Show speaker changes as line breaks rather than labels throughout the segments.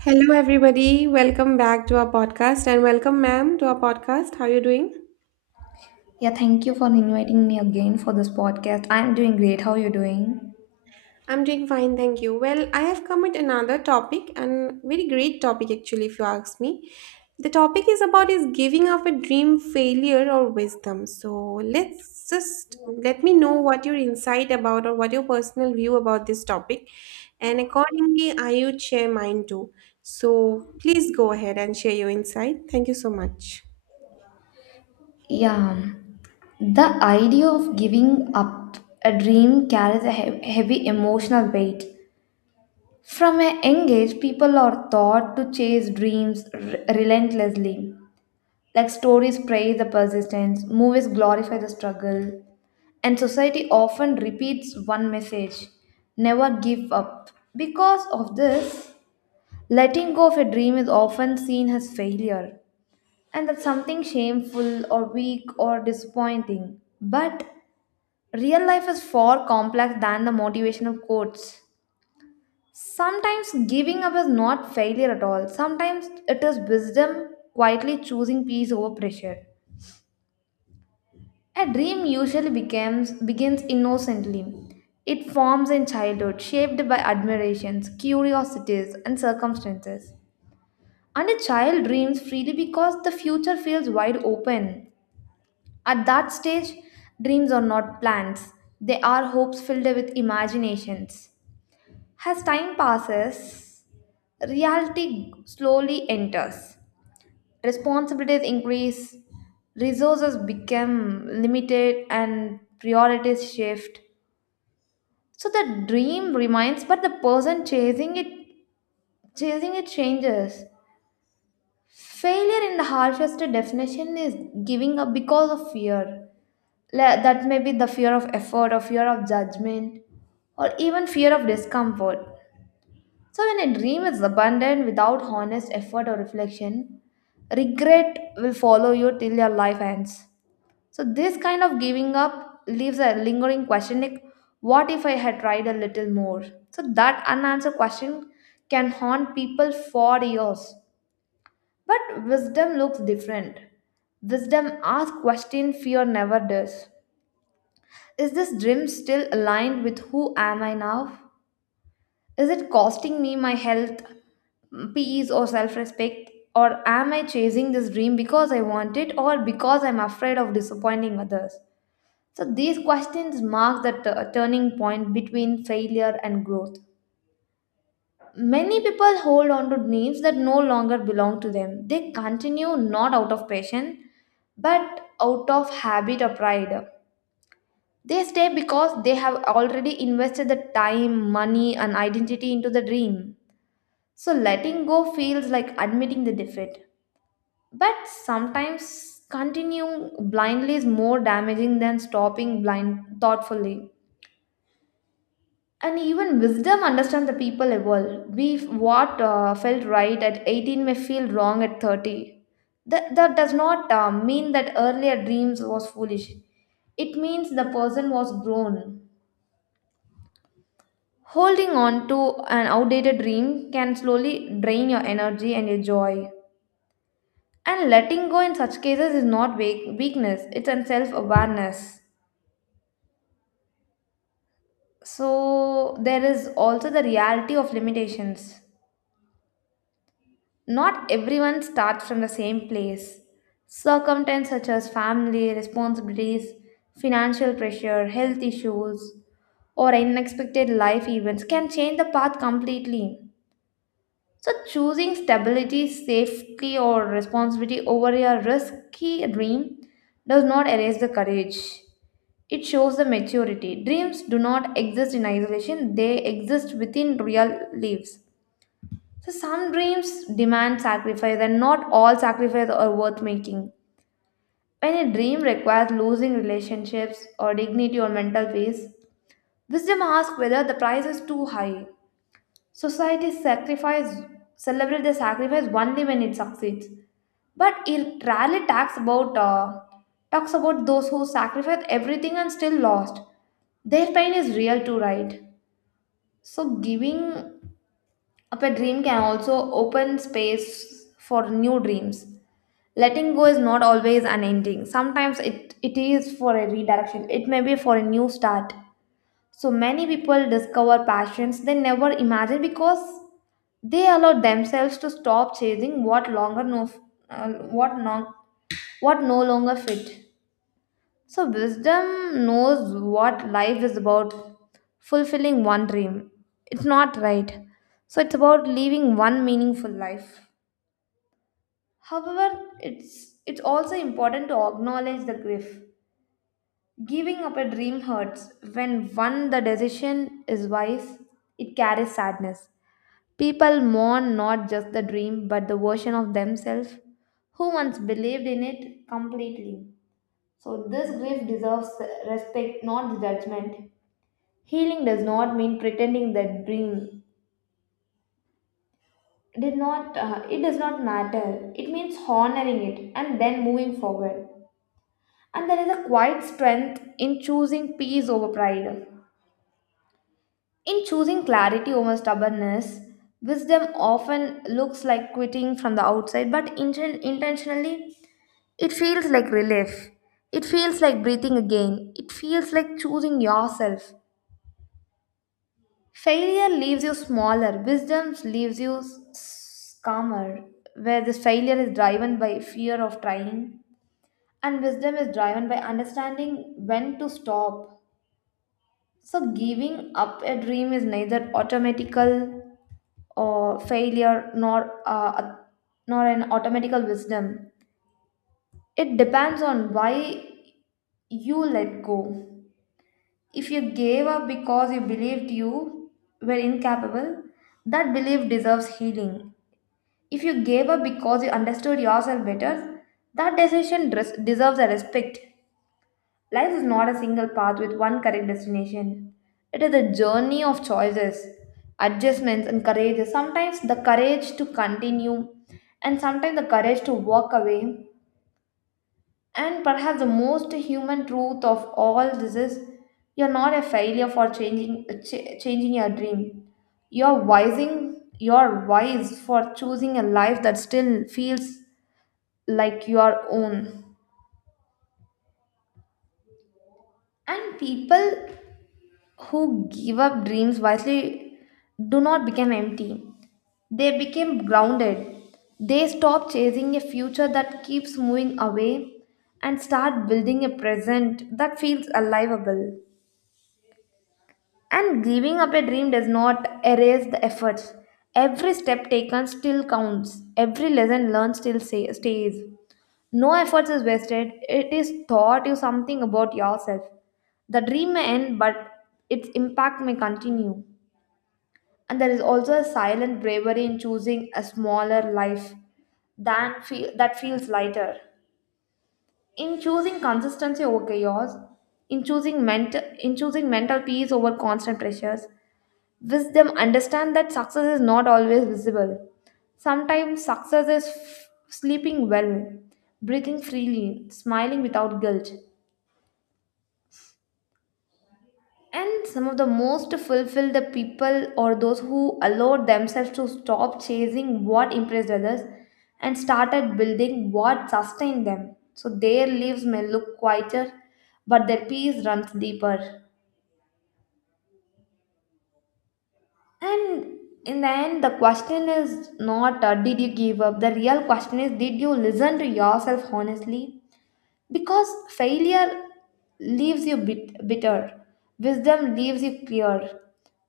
Hello, everybody. Welcome back to our podcast, and welcome, ma'am, to our podcast. How are you doing?
Yeah, thank you for inviting me again for this podcast. I'm doing great. How are you doing?
I'm doing fine, thank you. Well, I have come with another topic, and very great topic, actually, if you ask me. The topic is about is giving up a dream failure or wisdom. So let me know what your insight about or what your personal view about this topic, and accordingly, I would share mine too. So please go ahead and share your insight. Thank you so much.
Yeah, the idea of giving up a dream carries a heavy emotional weight. From a young age, people are taught to chase dreams relentlessly. Like, stories praise the persistence, movies glorify the struggle, and society often repeats one message: never give up. Because of this, letting go of a dream is often seen as failure, and that's something shameful or weak or disappointing. But real life is far complex than the motivational quotes. Sometimes giving up is not failure at all. Sometimes it is wisdom quietly choosing peace over pressure. A dream usually becomes begins innocently. It forms in childhood, shaped by admirations, curiosities, and circumstances. And a child dreams freely because the future feels wide open. At that stage, dreams are not plans, they are hopes filled with imaginations. As time passes, reality slowly enters. Responsibilities increase, resources become limited, and priorities shift. So the dream remains, but the person chasing it changes. Failure, in the harshest definition, is giving up because of fear. That may be the fear of effort, or fear of judgment, or even fear of discomfort. So, when a dream is abandoned without honest effort or reflection, regret will follow you till your life ends. So, this kind of giving up leaves a lingering question like, what if I had tried a little more? So, that unanswered question can haunt people for years. But wisdom looks different. Wisdom asks question fear never does. Is this dream still aligned with who am I now? Is it costing me my health, peace or self-respect? Or am I chasing this dream because I want it or because I'm afraid of disappointing others? So these questions mark the turning point between failure and growth. Many people hold on to names that no longer belong to them. They continue not out of passion but out of habit or pride. They stay because they have already invested the time, money, and identity into the dream. So letting go feels like admitting the defeat. But sometimes continuing blindly is more damaging than stopping blind thoughtfully. And even wisdom understands the people evolve. We what felt right at 18 may feel wrong at 30. That does not mean that earlier dreams was foolish. It means the person was grown. Holding on to an outdated dream can slowly drain your energy and your joy. And letting go in such cases is not weakness, it's an self-awareness. So there is also the reality of limitations. Not everyone starts from the same place. Circumstances such as family, responsibilities, financial pressure, health issues, or unexpected life events can change the path completely. So, choosing stability, safety, or responsibility over a risky dream does not erase the courage. It shows the maturity. Dreams do not exist in isolation, they exist within real lives. So some dreams demand sacrifice and not all sacrifice are worth making. When a dream requires losing relationships or dignity or mental peace, wisdom asks whether the price is too high. Society sacrifice celebrate the sacrifice only when it succeeds. But it rarely talks about those who sacrifice everything and still lost. Their pain is real too, right? So giving a pet dream can also open space for new dreams. Letting go is not always an ending. Sometimes it is for a redirection, it may be for a new start. So many people discover passions they never imagined because they allow themselves to stop chasing what longer no, what no, what no longer fit. So, wisdom knows what life is about fulfilling one dream. It's not right. So, it's about living one meaningful life. However, it's also important to acknowledge the grief. Giving up a dream hurts. When one the decision is wise, it carries sadness. People mourn not just the dream but the version of themselves who once believed in it completely. So, this grief deserves respect, not judgment. Healing does not mean pretending that dream did not it does not matter. It means honoring it and then moving forward. And there is a quiet strength in choosing peace over pride. In choosing clarity over stubbornness, wisdom often looks like quitting from the outside, but intentionally, it feels like relief. It feels like breathing again. It feels like choosing yourself. Failure leaves you smaller, wisdom leaves you calmer, where this failure is driven by fear of trying, and wisdom is driven by understanding when to stop. So, giving up a dream is neither automatical or failure nor nor an automatical wisdom. It depends on why you let go. If you gave up because you believed you were incapable, that belief deserves healing. If you gave up because you understood yourself better, that decision deserves a respect. Life is not a single path with one correct destination. It is a journey of choices, adjustments, and courage. Sometimes the courage to continue, and sometimes the courage to walk away. And perhaps the most human truth of all this is you're not a failure for changing your dream. You're wise for choosing a life that still feels like your own. And people who give up dreams wisely do not become empty. They become grounded. They stop chasing a future that keeps moving away and start building a present that feels aliveable. And giving up a dream does not erase the efforts. Every step taken still counts. Every lesson learned stays. No efforts is wasted. It is taught you something about yourself. The dream may end, but its impact may continue. And there is also a silent bravery in choosing a smaller life that feels lighter. In choosing consistency over chaos, in choosing mental peace over constant pressures, wisdom understand that success is not always visible. Sometimes success is sleeping well, breathing freely, smiling without guilt. And some of the most fulfilled the people are those who allowed themselves to stop chasing what impressed others and started building what sustained them. So their lives may look quieter, but their peace runs deeper. And in the end, the question is not did you give up? The real question is, did you listen to yourself honestly? Because failure leaves you bitter, wisdom leaves you clear,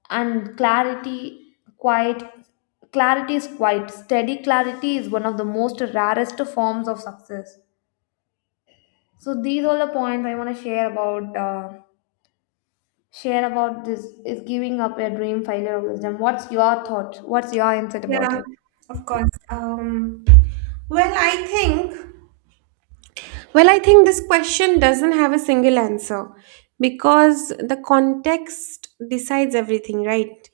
and clarity quiet. Clarity is quiet. Steady clarity is one of the most rarest forms of success. So these are the points I want to share about this is giving up your dream failure of wisdom. What's your thought? What's your insight about
Yeah,
it?
of course. Well, I think, I think this question doesn't have a single answer, because the context decides everything, right?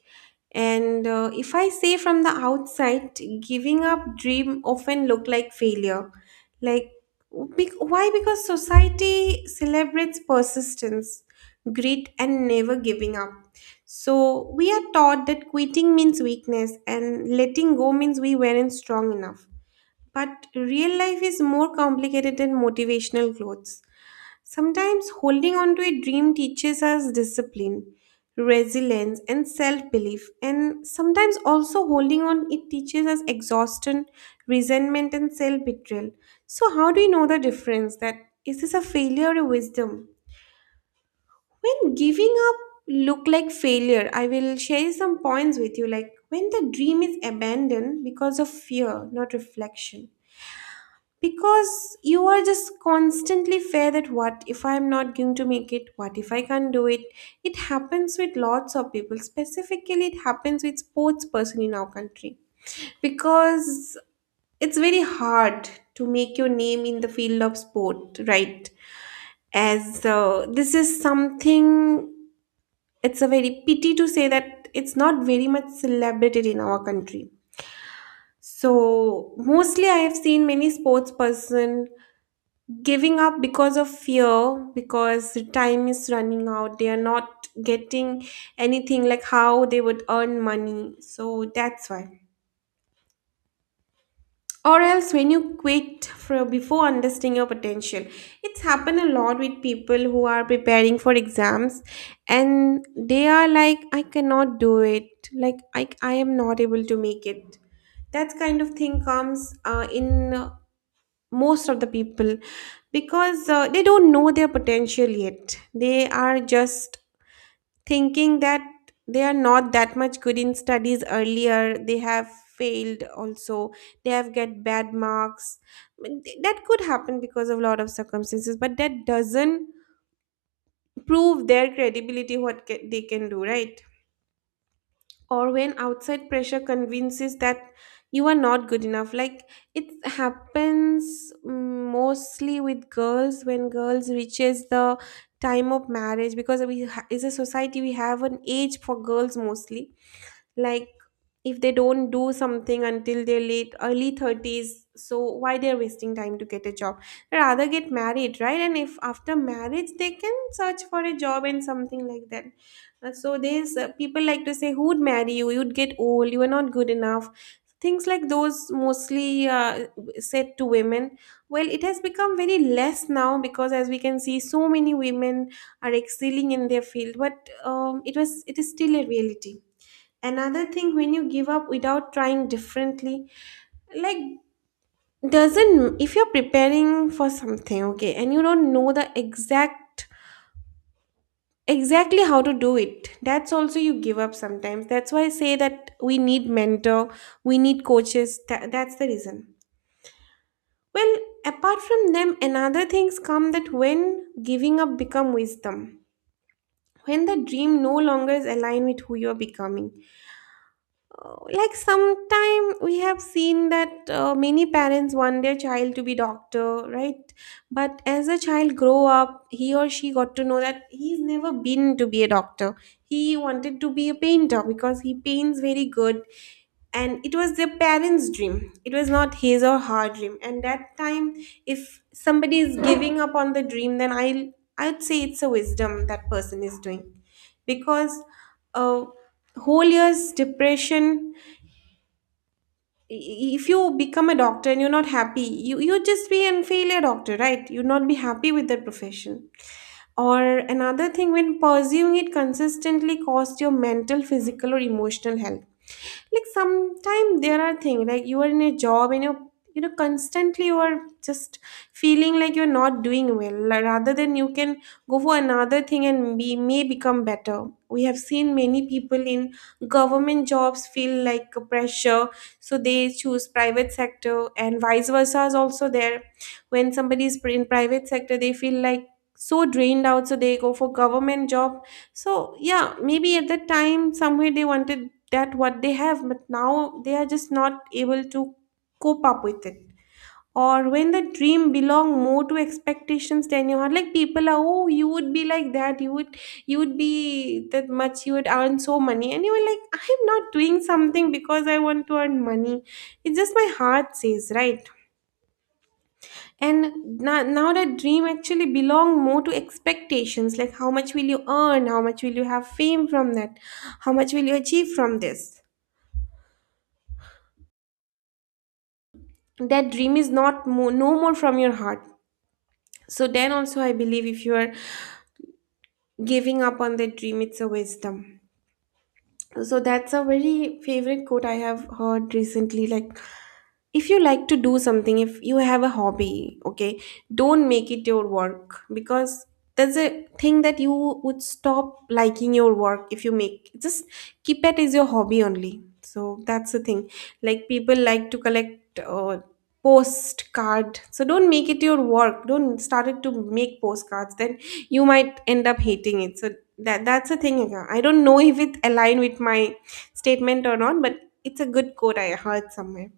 And if I say from the outside, giving up dream often look like failure. Like why? Because society celebrates persistence, grit, and never giving up. So we are taught that quitting means weakness and letting go means we weren't strong enough. But real life is more complicated than motivational quotes. Sometimes holding on to a dream teaches us discipline, resilience, and self belief. And sometimes also holding on, it teaches us exhaustion, resentment, and self betrayal. So, how do you know the difference? That is this a failure or a wisdom? When giving up look like failure, I will share some points with you. Like when the dream is abandoned because of fear, not reflection, because you are just constantly fear that what if I'm not going to make it, what if I can't do it. It happens with lots of people. Specifically, it happens with sports person in our country, because it's very hard to make your name in the field of sport, right? as this is something, it's a very pity to say that it's not very much celebrated in our country. So mostly I have seen many sports person giving up because of fear, because the time is running out, they are not getting anything, like how they would earn money, so that's why. Or else when you quit for, before understanding your potential, it's happened a lot with people who are preparing for exams and they are like I cannot do it, like I am not able to make it. That kind of thing comes in most of the people, because they don't know their potential yet. They are just thinking that they are not that much good in studies. Earlier they have failed also, they have get bad marks. That could happen because of a lot of circumstances, but that doesn't prove their credibility, what they can do, right? Or when outside pressure convinces that you are not good enough. Like it happens mostly with girls, when girls reaches the time of marriage, because we is a society we have an age for girls mostly. Like if they don't do something until their late early 30s, so why they're wasting time to get a job, rather get married, right? And if after marriage they can search for a job and something like that. So there's people like to say, who would marry you, you'd get old, you are not good enough. Things like those, mostly said to women. Well, it has become very less now, because as we can see so many women are excelling in their field, but it was, it is still a reality. Another thing, when you give up without trying differently, like doesn't, if you're preparing for something, okay, and you don't know the exact exactly how to do it, that's also you give up sometimes. That's why I say that we need mentor, we need coaches. That's the reason. Well, apart from them, another things come, that when giving up become wisdom, when the dream no longer is aligned with who you're becoming. Like sometime we have seen that many parents want their child to be doctor, right? But as a child grow up, he or she got to know that he's never been to be a doctor. He wanted to be a painter because he paints very good, and it was their parents dream, it was not his or her dream. And that time, if somebody is giving up on the dream, then I'd say it's a wisdom, that person is doing. Because uh, whole year's depression, if you become a doctor and you're not happy, you just be and fail a doctor, right? You'd not be happy with that profession. Or another thing, when pursuing it consistently costs your mental, physical, or emotional health. Like sometimes there are things like you are in a job, and you're, you know, constantly you are just feeling like you're not doing well, like, rather than you can go for another thing and be, may become better. We have seen many people in government jobs feel like a pressure, so they choose private sector, and vice versa is also there. When somebody is in private sector, they feel like so drained out, so they go for government job. So yeah, maybe at that time somewhere they wanted that what they have, but now they are just not able to cope up with it. Or when the dream belong more to expectations than you are, like people are, oh, you would be like that, you would be that much, you would earn so money, and you were like, I'm not doing something because I want to earn money, it's just my heart says, right? And now that dream actually belong more to expectations, like how much will you earn, how much will you have fame from that, how much will you achieve from this. That dream is not no more from your heart. So then also I believe, if you are giving up on that dream, it's a wisdom. So that's a very favorite quote I have heard recently. Like if you like to do something, if you have a hobby, okay, don't make it your work, because there's a thing that you would stop liking your work if you make, just keep it as your hobby only. So that's the thing. Like people like to collect postcard, so don't make it your work, don't start it to make postcards, then you might end up hating it. So that's the thing. I don't know if it align with my statement or not, but it's a good quote I heard somewhere.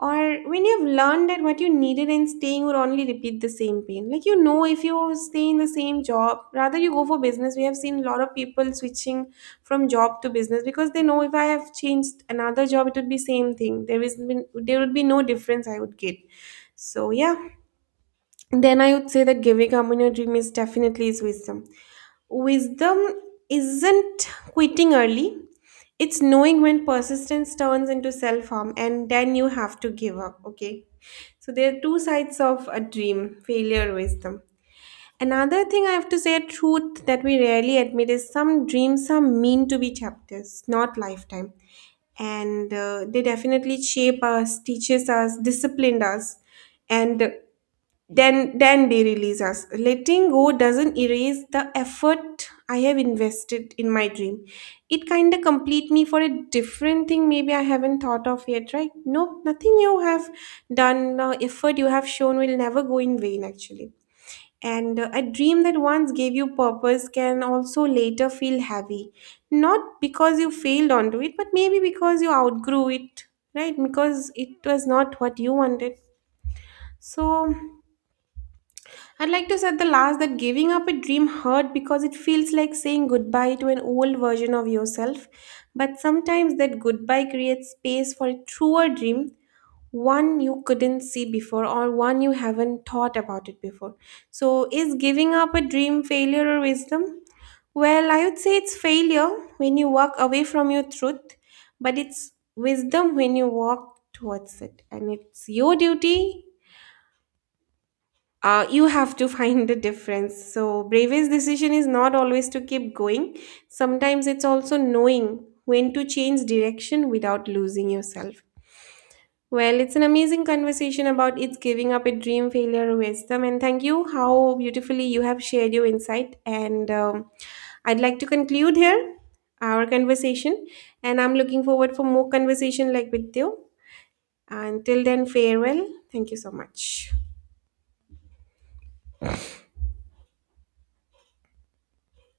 Or when you've learned that what you needed in staying would only repeat the same pain. Like you know, if you stay in the same job, rather you go for business. We have seen a lot of people switching from job to business, because they know if I have changed another job, it would be same thing. There is been, there would be no difference I would get. So yeah, then I would say that giving up on your dream is definitely is wisdom. Wisdom isn't quitting early. It's knowing when persistence turns into self harm, and then you have to give up. Okay. So there are two sides of a dream, failure, wisdom. Another thing I have to say, a truth that we rarely admit is, some dreams are meant to be chapters, not lifetime. And they definitely shape us, teaches us, disciplined us, and then they release us. Letting go doesn't erase the effort I have invested in my dream. It kind of complete me for a different thing, maybe I haven't thought of yet, right? No, nothing you have done, effort you have shown, will never go in vain, actually. And a dream that once gave you purpose can also later feel heavy, not because you failed onto it, but maybe because you outgrew it, right? Because it was not what you wanted. So I'd like to say at the last, that giving up a dream hurt, because it feels like saying goodbye to an old version of yourself. But sometimes that goodbye creates space for a truer dream, one you couldn't see before, or one you haven't thought about it before. So, is giving up a dream failure or wisdom? Well, I would say it's failure when you walk away from your truth, but it's wisdom when you walk towards it. And it's your duty, you have to find the difference. So, bravest decision is not always to keep going. Sometimes it's also knowing when to change direction without losing yourself. Well, it's an amazing conversation about, it's giving up a dream, failure, or wisdom. And thank you how beautifully you have shared your insight. And I'd like to conclude here our conversation. And I'm looking forward for more conversation like with you. Until then, farewell. Thank you so much.